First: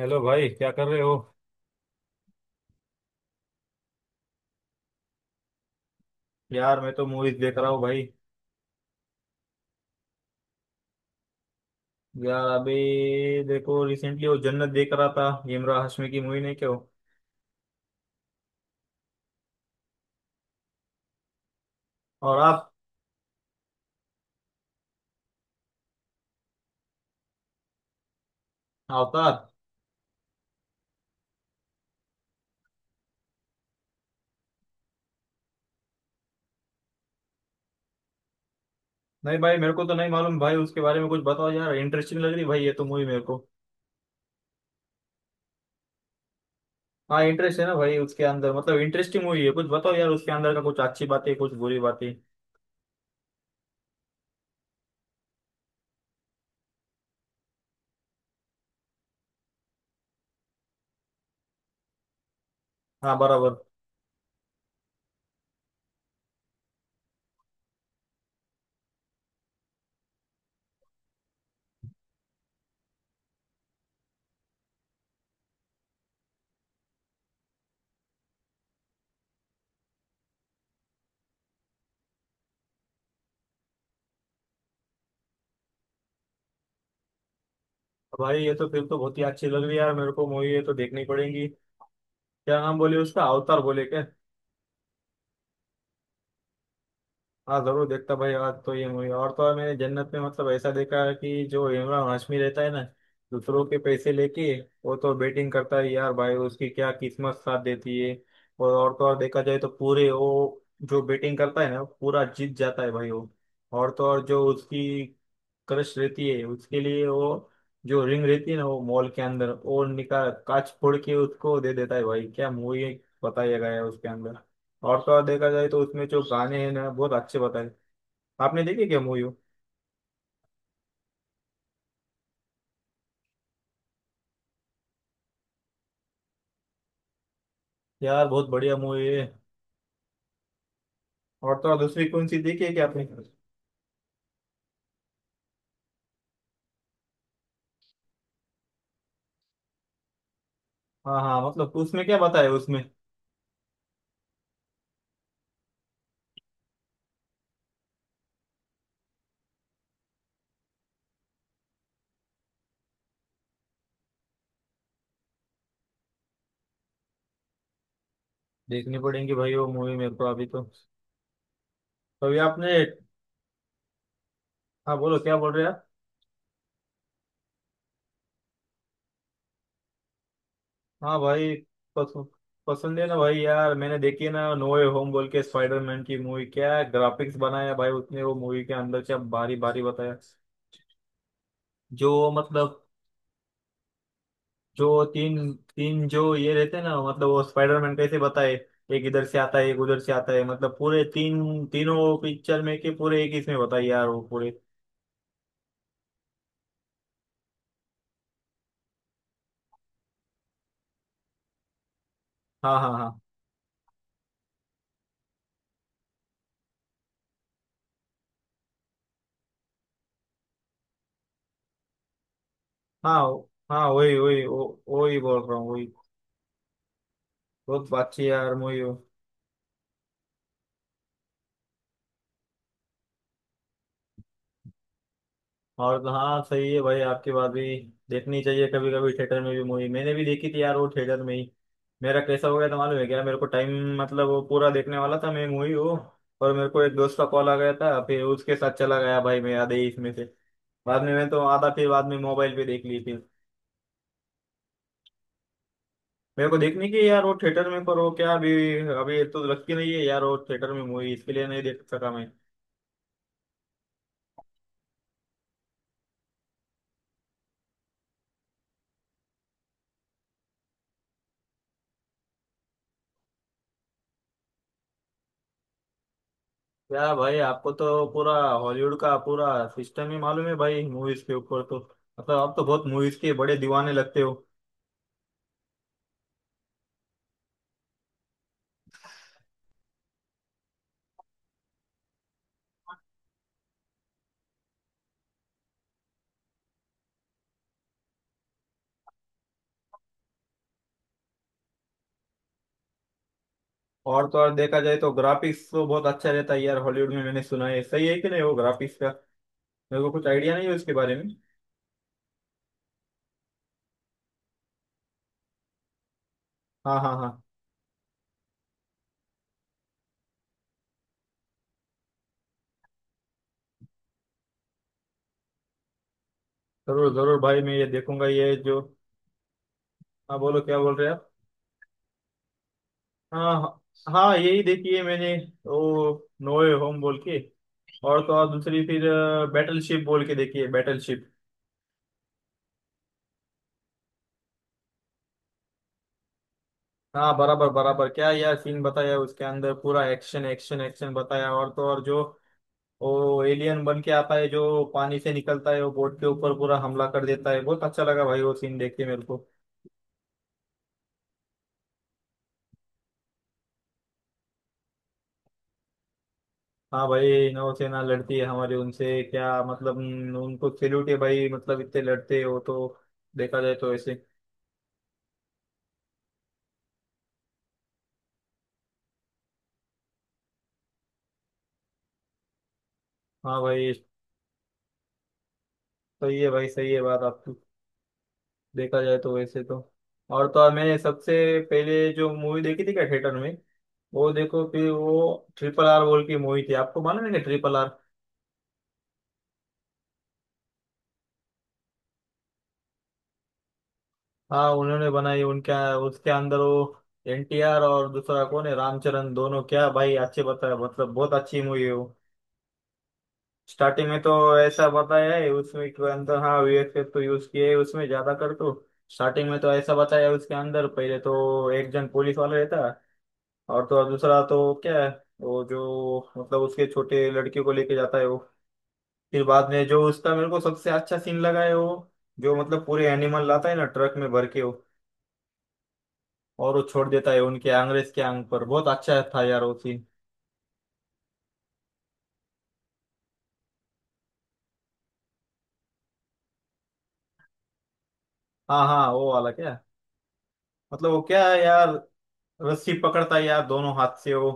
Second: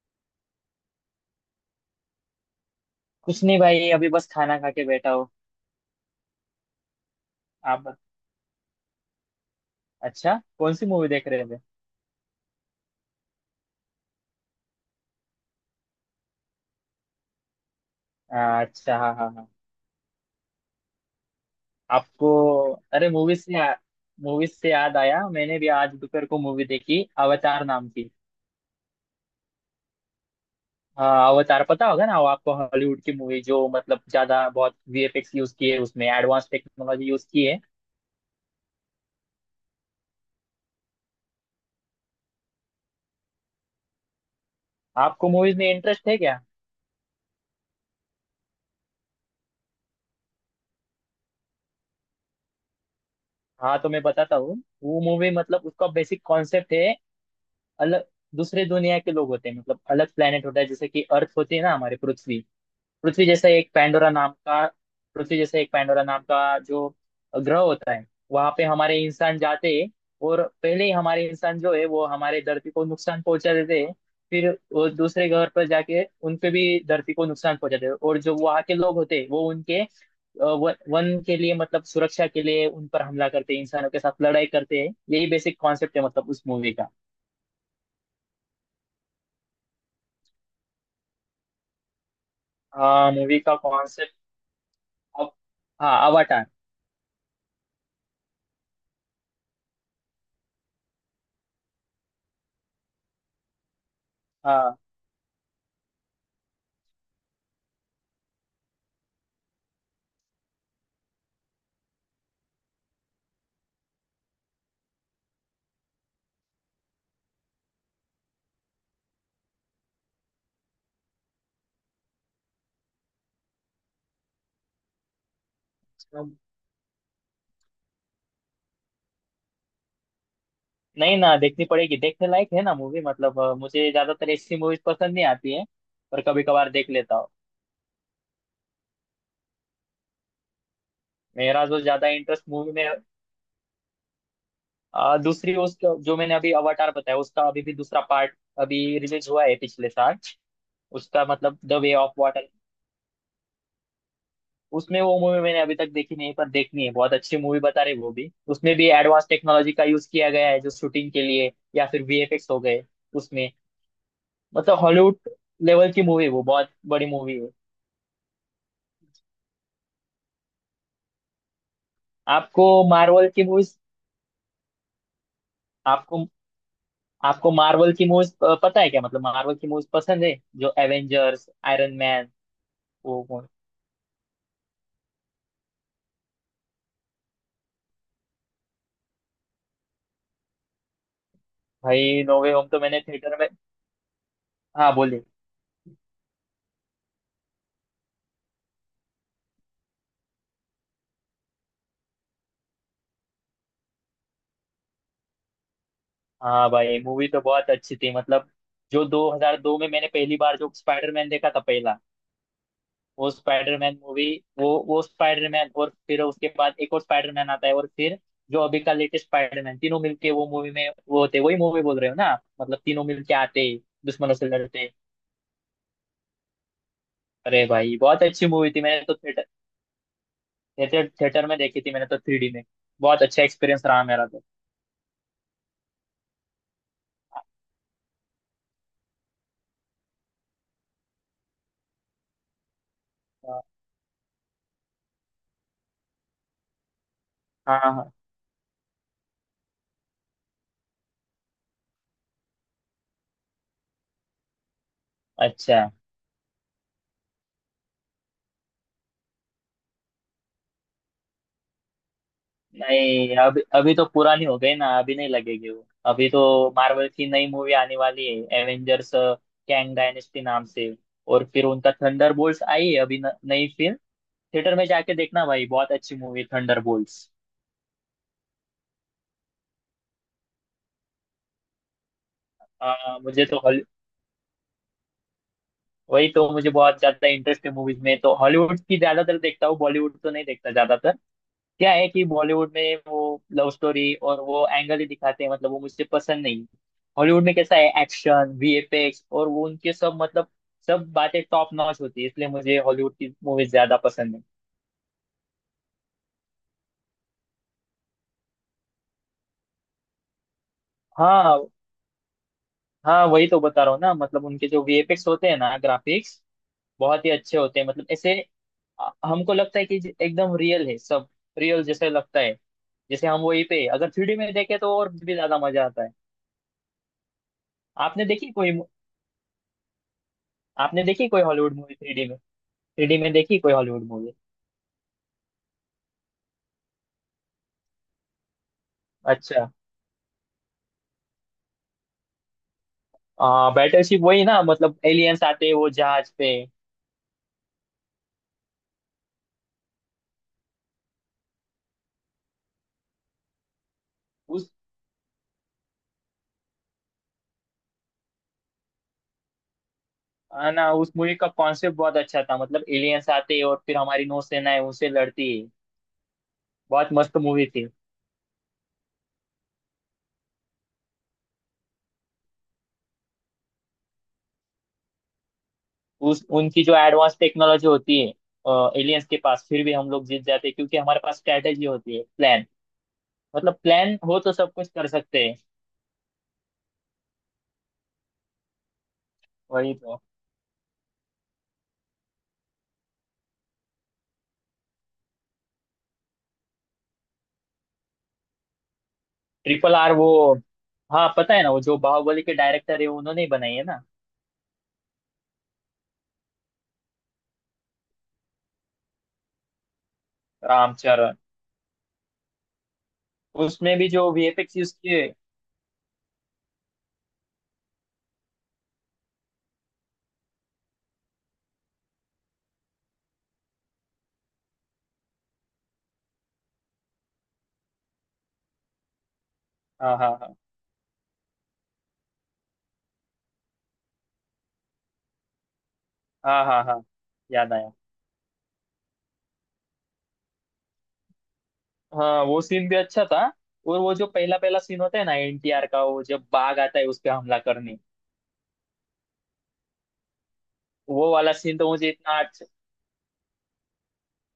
Hello भाई क्या कर रहे हो? कुछ नहीं भाई, अभी बस खाना खा के बैठा हूँ। यार मैं तो मूवीज देख रहा हूँ आप बत- भाई। अच्छा, कौन सी मूवी देख रहे थे? यार अभी देखो रिसेंटली वो जन्नत देख रहा था। इमरान हाशमी की मूवी, नहीं क्यों। अच्छा, हाँ हाँ हाँ। आपको और आप? अरे मूवी से याद आया, मैंने भी आज दोपहर को मूवी देखी, अवतार नाम की। अवतार। हाँ अवतार, पता होगा ना वो आपको, हॉलीवुड की मूवी, जो मतलब ज्यादा बहुत वीएफएक्स यूज किए उसमें, एडवांस टेक्नोलॉजी यूज की है। नहीं भाई मेरे को तो नहीं मालूम भाई, उसके बारे में कुछ बताओ यार। इंटरेस्टिंग लग रही भाई ये तो मूवी मेरे को। आपको मूवीज में इंटरेस्ट है क्या? हाँ इंटरेस्ट है ना भाई, उसके अंदर मतलब इंटरेस्टिंग मूवी है। कुछ बताओ यार उसके अंदर का, कुछ अच्छी बातें कुछ बुरी बातें। हाँ तो मैं बताता हूँ। वो मूवी मतलब उसका बेसिक कॉन्सेप्ट है अलग। दूसरे दुनिया के लोग होते हैं, मतलब अलग प्लेनेट होता है, जैसे कि अर्थ होती है ना हमारे पृथ्वी। हाँ पृथ्वी जैसा बराबर। एक पैंडोरा नाम का। पृथ्वी जैसा एक पैंडोरा नाम का जो ग्रह होता है। वहां पे हमारे इंसान जाते हैं। और पहले ही हमारे इंसान जो है वो हमारे धरती को नुकसान पहुंचा देते हैं। फिर वो दूसरे ग्रह पर जाके उनपे भी धरती को नुकसान पहुंचाते हैं, और जो वहाँ के लोग होते हैं वो उनके वन के लिए, मतलब सुरक्षा के लिए उन पर हमला करते हैं, इंसानों के साथ लड़ाई करते हैं। यही बेसिक कॉन्सेप्ट है मतलब उस मूवी का। भाई ये तो फिर तो बहुत ही अच्छी लग रही है यार मेरे को मूवी, ये तो देखनी पड़ेगी। क्या नाम बोले हाँ उसका? मूवी का अवतार बोले क्या? कॉन्सेप्ट। अब हाँ, अवाटार। हाँ जरूर देखता भाई आज तो ये मूवी। और तो और मैंने जन्नत में मतलब ऐसा देखा है कि जो इमरान हाशमी रहता है ना, दूसरों के पैसे लेके वो तो बेटिंग करता है यार भाई, उसकी क्या किस्मत साथ देती है। और तो और देखा जाए तो पूरे वो जो बेटिंग करता है ना पूरा जीत जाता है भाई वो। और तो और जो उसकी क्रश रहती है उसके लिए वो जो रिंग रहती है ना, वो मॉल के अंदर वो निकाल, कांच फोड़ के उसको दे देता है भाई। क्या मूवी बताया गया है उसके अंदर। और तो और देखा जाए तो उसमें जो हाँ गाने हैं ना, बहुत अच्छे बताए। आपने देखी क्या मूवी? नहीं ना, देखनी पड़ेगी, देखने लायक है ना मूवी। मतलब मुझे ज्यादातर ऐसी मूवीज पसंद नहीं आती है, पर कभी कभार देख लेता हूँ। यार बहुत बढ़िया मूवी है। और मेरा तो और जो दूसरी ज्यादा कौन सी इंटरेस्ट देखी है मूवी क्या में। आपने? दूसरी उसका जो मैंने अभी अवाटार बताया, उसका अभी भी दूसरा पार्ट अभी रिलीज हुआ है पिछले साल। हाँ उसका हाँ, मतलब मतलब द वे उसमें ऑफ क्या वाटर। बताया उसमें? उसमें वो मूवी मैंने अभी तक देखी नहीं, पर देखनी है, बहुत अच्छी मूवी बता रहे वो भी, उसमें भी एडवांस टेक्नोलॉजी का यूज किया गया है जो शूटिंग के लिए, या फिर वीएफएक्स हो गए उसमें। मतलब हॉलीवुड लेवल की मूवी, वो बहुत बड़ी मूवी है। देखनी पड़ेगी भाई वो मूवी मेरे को अभी तो। अभी आपको आपने? मार्वल की मूवीज। हाँ बोलो क्या बोल रहे हैं आप? आपको आपको मार्वल की मूवीज पता है क्या? मतलब मार्वल की मूवीज पसंद है? जो हाँ एवेंजर्स, भाई, आयरन पस, मैन। पसंद है ना वो भाई। कौन। यार मैंने देखी है ना नो वे होम बोल के स्पाइडरमैन की मूवी, क्या ग्राफिक्स बनाया भाई उसने, वो मूवी के अंदर से बारी बारी बताया। भाई जो नो वे होम तो मतलब मैंने थिएटर में। हाँ जो बोलिए। तीन तीन जो ये रहते हैं ना, मतलब वो स्पाइडरमैन कैसे बताए, एक इधर से आता है एक उधर से आता है, मतलब पूरे तीन तीनों पिक्चर में के पूरे एक इसमें बताई यार वो पूरे। हाँ भाई मूवी तो बहुत अच्छी थी, मतलब जो 2002 में मैंने पहली बार जो स्पाइडरमैन देखा था पहला, हाँ हाँ हाँ। वो स्पाइडरमैन मूवी। वो स्पाइडरमैन और फिर उसके बाद एक और स्पाइडरमैन आता है, और फिर जो अभी का लेटेस्ट स्पाइडरमैन, तीनों मिलके वो मूवी में वो होते, वही मूवी बोल रहे हो ना आप? मतलब तीनों हाँ मिलके आते, हाँ वही दुश्मनों वही से लड़ते। वही बोल रहा हूँ वही। अरे बहुत भाई बहुत अच्छी अच्छी यार मूवी थी, मूवी। मैंने तो थिएटर थिएटर में देखी थी मैंने तो, थ्री डी में। बहुत अच्छा एक्सपीरियंस रहा मेरा तो। और तो हाँ, सही है भाई आपकी बात भी। देखनी चाहिए कभी कभी थिएटर में भी मूवी, मैंने भी देखी थी यार वो थिएटर में ही। मेरा कैसा हो गया था मालूम है क्या मेरे को टाइम, मतलब वो पूरा देखने वाला था मैं मूवी वो, और मेरे को एक दोस्त का कॉल आ गया हाँ था हाँ। फिर उसके साथ चला गया भाई मैं आधे ही इसमें से। बाद में मैं तो आधा फिर बाद में मोबाइल पे देख ली फिर। अच्छा। मेरे को देखने की है यार वो थिएटर में, पर वो क्या अभी अभी तो लगती नहीं है यार वो थिएटर में मूवी, इसके लिए नहीं देख सका मैं। नहीं अभी, अभी तो पुरानी हो गई ना, अभी नहीं लगेगी वो अभी तो। मार्वल की नई मूवी आने वाली है, एवेंजर्स कैंग डायनेस्टी नाम से। और फिर उनका थंडरबोल्ट्स आई है अभी, न, नई फिल्म। थिएटर में जाके देखना भाई, बहुत अच्छी मूवी क्या थंडरबोल्ट्स। भाई, आपको तो पूरा हॉलीवुड का पूरा सिस्टम ही मालूम है भाई मूवीज के ऊपर तो। मतलब आप तो बहुत मूवीज के मुझे बड़े तो, दीवाने लगते हो। वही तो, मुझे बहुत ज्यादा इंटरेस्ट है मूवीज में, तो हॉलीवुड की ज्यादातर देखता हूँ, बॉलीवुड तो नहीं देखता ज्यादातर। क्या है कि बॉलीवुड में वो लव स्टोरी और वो एंगल ही दिखाते हैं, मतलब वो मुझे पसंद नहीं। हॉलीवुड में कैसा है, एक्शन, वीएफएक्स और वो उनके सब, मतलब सब बातें टॉप नॉच होती है, इसलिए मुझे हॉलीवुड की मूवीज ज्यादा और पसंद तो है। और देखा जाए तो ग्राफिक्स तो बहुत अच्छा रहता है यार हॉलीवुड में, मैंने सुना है, सही है कि नहीं वो ग्राफिक्स का? मेरे को कुछ आइडिया नहीं है उसके बारे में। हाँ, हाँ वही तो बता रहा हूँ ना, मतलब उनके जो वीएफएक्स होते हैं ना, ग्राफिक्स, हाँ हाँ बहुत ही हाँ। अच्छे होते हैं, मतलब ऐसे हमको लगता है कि एकदम रियल है सब, रियल जैसे लगता है। जैसे हम वहीं पे अगर थ्री डी में देखें तो और भी ज्यादा मजा आता है। जरूर जरूर भाई मैं ये आपने देखूंगा देखी ये कोई जो, मु- हाँ बोलो क्या बोल आपने रहे हैं आप? देखी कोई हॉलीवुड मूवी थ्री डी में? थ्री डी में हाँ देखी कोई हाँ हॉलीवुड मूवी? हाँ, यही देखी है मैंने, वो नोए होम बोल के। और तो और दूसरी फिर अच्छा। बैटलशिप बोल के देखी है, बैटलशिप। बैटरशिप वही ना, मतलब एलियंस आते हैं वो जहाज पे। हाँ बराबर बराबर, क्या यार सीन बताया उसके अंदर, पूरा एक्शन एक्शन एक्शन बताया। और तो और जो वो एलियन बन के आता है उस जो पानी से निकलता है, वो बोट के ऊपर पूरा हमला कर देता है। बहुत अच्छा लगा भाई वो सीन देख के मेरे को। है ना उस मूवी का कॉन्सेप्ट बहुत अच्छा था, मतलब एलियंस आते हैं और फिर हमारी नौसेना है उनसे लड़ती है। हाँ बहुत मस्त भाई मूवी थी। नौसेना लड़ती है हमारे उनसे क्या मतलब, उनको सैल्यूट है भाई, मतलब इतने लड़ते हो तो। देखा जाए तो ऐसे। उस उनकी जो एडवांस टेक्नोलॉजी होती है एलियंस के पास, फिर भी हम लोग जीत जाते हैं क्योंकि हमारे पास स्ट्रेटेजी होती है, प्लान। हाँ मतलब भाई प्लान हो तो सब कुछ कर सकते हैं। सही है, भाई सही है बात आपकी। देखा जाए तो वैसे तो। वही तो। और तो और मैंने सबसे पहले जो मूवी देखी थी क्या थिएटर में, वो देखो फिर वो ट्रिपल आर बोल की मूवी थी। आपको मालूम है क्या ट्रिपल आर? ट्रिपल आर, वो, हाँ पता है ना, वो जो बाहुबली के डायरेक्टर है उन्होंने ही बनाई है ना। हाँ उन्होंने बनाई उनका, उसके अंदर वो एनटीआर और दूसरा कौन है रामचरण, दोनों क्या भाई अच्छे बताया, मतलब बहुत रामचरण। अच्छी मूवी है वो। उसमें स्टार्टिंग भी में तो जो वीएफएक्स ऐसा यूज किए। बताया है उसमें के अंदर, हाँ वीएफएक्स तो यूज किए है उसमें ज्यादा कर तो। स्टार्टिंग में तो ऐसा बताया है उसके अंदर, पहले तो एक जन पुलिस वाला रहता और तो और दूसरा तो क्या है वो, जो मतलब उसके छोटे लड़के को लेके जाता है वो। फिर बाद में जो हाँ हाँ उसका मेरे हाँ। को सबसे अच्छा सीन लगा है वो, जो मतलब पूरे एनिमल लाता है ना ट्रक में भर के वो, हाँ और वो हाँ हाँ। छोड़ देता है उनके याद आया। अंग्रेज के आंग पर, बहुत अच्छा था यार वो सीन। हाँ वो सीन भी अच्छा था। और वो जो पहला पहला सीन होता है ना एनटीआर का, वो जब बाघ आता है उस पे हमला करने। हाँ हाँ वो वाला क्या, मतलब वो वो क्या वाला है सीन यार, तो मुझे इतना अच्छा, रस्सी पकड़ता है यार दोनों हाथ से वो।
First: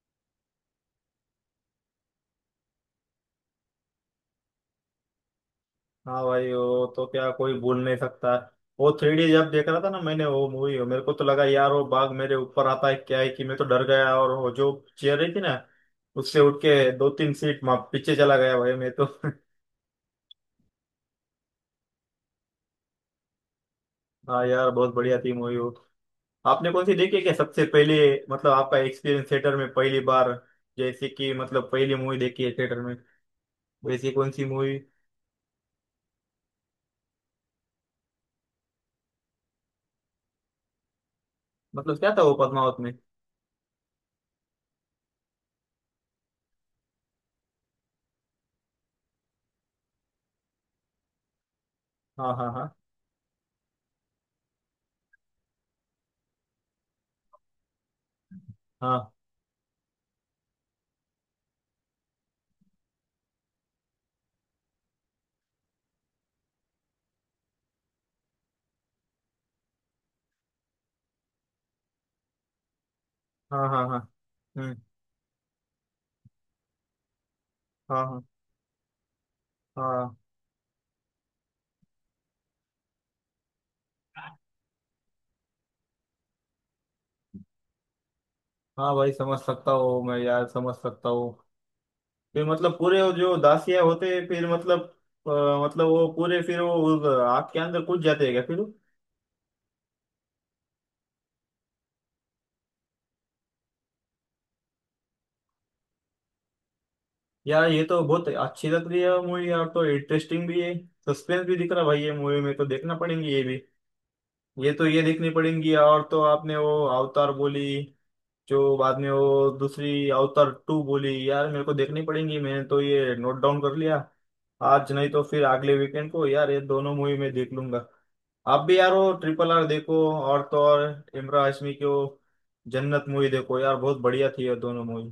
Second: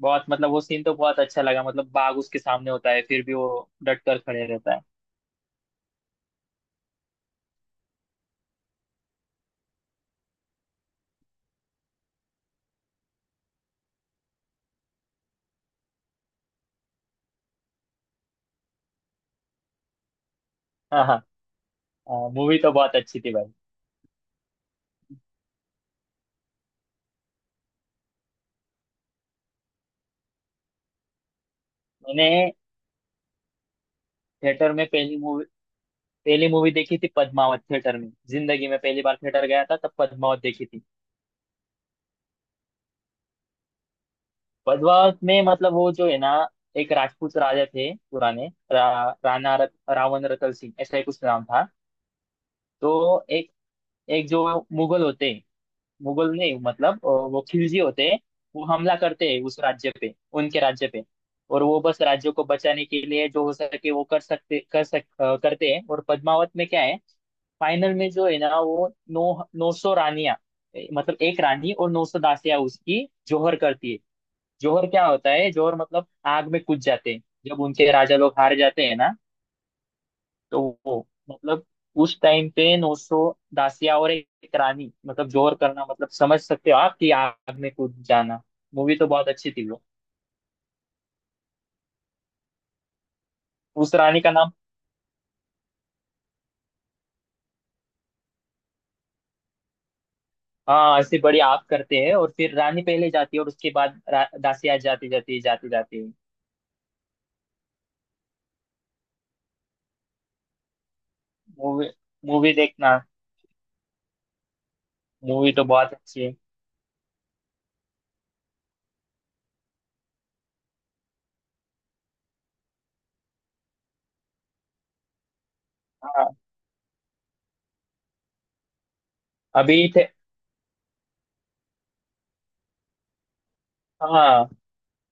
बहुत मतलब वो सीन तो बहुत अच्छा लगा, मतलब बाघ उसके सामने होता है फिर भी वो डट कर खड़े रहता है। हाँ भाई, वो तो क्या कोई भूल नहीं सकता। वो थ्री डी जब देख रहा था ना मैंने वो मूवी, मेरे को तो लगा यार वो बाघ मेरे ऊपर आता है, क्या है कि मैं तो डर गया, और वो जो चेयर रही थी ना, उससे उठ के दो तीन सीट माँ पीछे चला गया भाई मैं तो हाँ हाँ। मूवी तो बहुत अच्छी थी भाई। हाँ यार बहुत बढ़िया थी मूवी वो। आपने कौन सी देखी है क्या सबसे पहले, मतलब आपका एक्सपीरियंस थिएटर में पहली बार, जैसे कि मतलब पहली मूवी देखी है मैंने थिएटर में, वैसी कौन सी थिएटर मूवी? में पहली मूवी, पहली मूवी देखी थी पद्मावत, थिएटर में जिंदगी में पहली बार थिएटर गया था, तब पद्मावत देखी थी। मतलब क्या था वो पद्मावत में? पद्मावत में मतलब वो जो है ना, एक राजपूत राजा थे पुराने, रावण रतल सिंह ऐसा ही कुछ नाम था। हाँ हाँ हाँ। तो एक एक जो मुगल होते, मुगल नहीं मतलब वो खिलजी होते हैं, वो हमला हाँ करते हैं उस राज्य पे, उनके राज्य पे। और वो बस राज्य को बचाने के लिए जो हो सके वो कर सकते कर सक अ, करते हैं। और पद्मावत में क्या है, फाइनल में जो है ना, वो नौ 900 रानियां, मतलब एक रानी और 900 दासियां उसकी, जोहर हाँ हाँ। करती हाँ है। हम्म। जोहर क्या होता है, जोहर मतलब आग में कूद जाते हैं जब उनके हाँ राजा हाँ। लोग हार जाते हैं ना। हाँ तो वो मतलब उस टाइम पे नोसो दासिया और एक रानी, मतलब जोर करना मतलब समझ सकते हो आप, कि आग में कूद जाना। हाँ मूवी तो भाई बहुत समझ अच्छी थी सकता वो। हूँ मैं, यार समझ सकता हूँ। फिर मतलब पूरे वो जो दासिया उस होते रानी हैं का फिर नाम। मतलब, मतलब वो पूरे फिर वो उस आग के अंदर कूद जाते हैं क्या फिर? हाँ ऐसे बड़ी आग करते हैं, और फिर रानी पहले जाती है और उसके बाद दासिया जाती जाती जाती जाती है। यार ये तो बहुत अच्छी लग रही है मूवी यार, तो इंटरेस्टिंग भी है, सस्पेंस भी दिख रहा है मूवी, भाई ये मूवी मूवी में, तो देखना देखना। पड़ेंगी ये भी। ये तो ये देखनी मूवी तो पड़ेंगी। बहुत और तो अच्छी है। आपने वो अवतार बोली, जो बाद में वो दूसरी अवतार टू बोली, यार मेरे को देखनी पड़ेंगी, मैंने तो ये नोट डाउन कर लिया। आज नहीं तो फिर अगले वीकेंड को हाँ यार ये दोनों मूवी मैं देख लूंगा। आप भी यार वो ट्रिपल आर अभी देखो, थे। और तो और इमरान हाशमी की वो जन्नत मूवी देखो यार, बहुत बढ़िया थी हाँ ये दोनों मूवी।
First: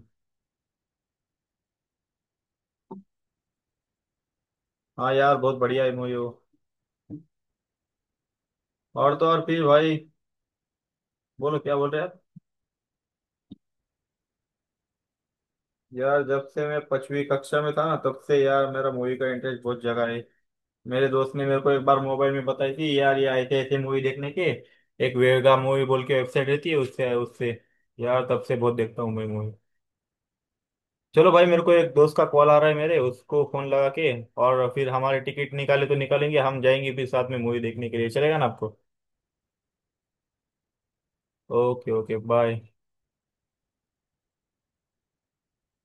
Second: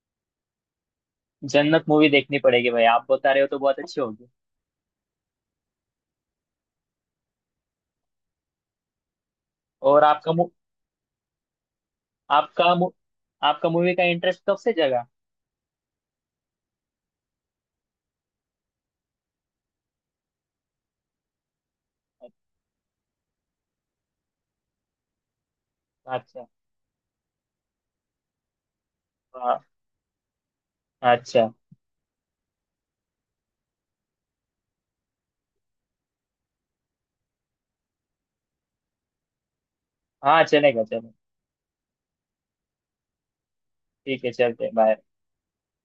जन्नत मूवी देखनी पड़ेगी भाई, आप बता रहे हो तो बहुत अच्छी होगी। हाँ यार बहुत बढ़िया मूवी हो। और तो और फिर भाई, और बोलो क्या बोल रहे हैं आप? आपका मु, आपका मूवी का इंटरेस्ट कब से जगा? यार जब से मैं पांचवी कक्षा में था ना, तब से यार मेरा मूवी का इंटरेस्ट बहुत जगा है। मेरे दोस्त ने मेरे को एक बार मोबाइल में बताई थी यार, ये ऐसे ऐसे मूवी देखने के, एक वेगा मूवी बोल के अच्छा। वेबसाइट रहती है उससे उससे यार तब से बहुत देखता हूँ मैं मूवी। हाँ चलो भाई अच्छा। मेरे को एक दोस्त का कॉल आ रहा है, मेरे उसको फोन लगा के, और फिर हमारे टिकट निकाले तो निकालेंगे, हम जाएंगे फिर साथ में मूवी देखने के लिए, चलेगा ना आपको? हाँ चलेगा चलेगा। Okay okay bye. ठीक है चलते हैं, बाय।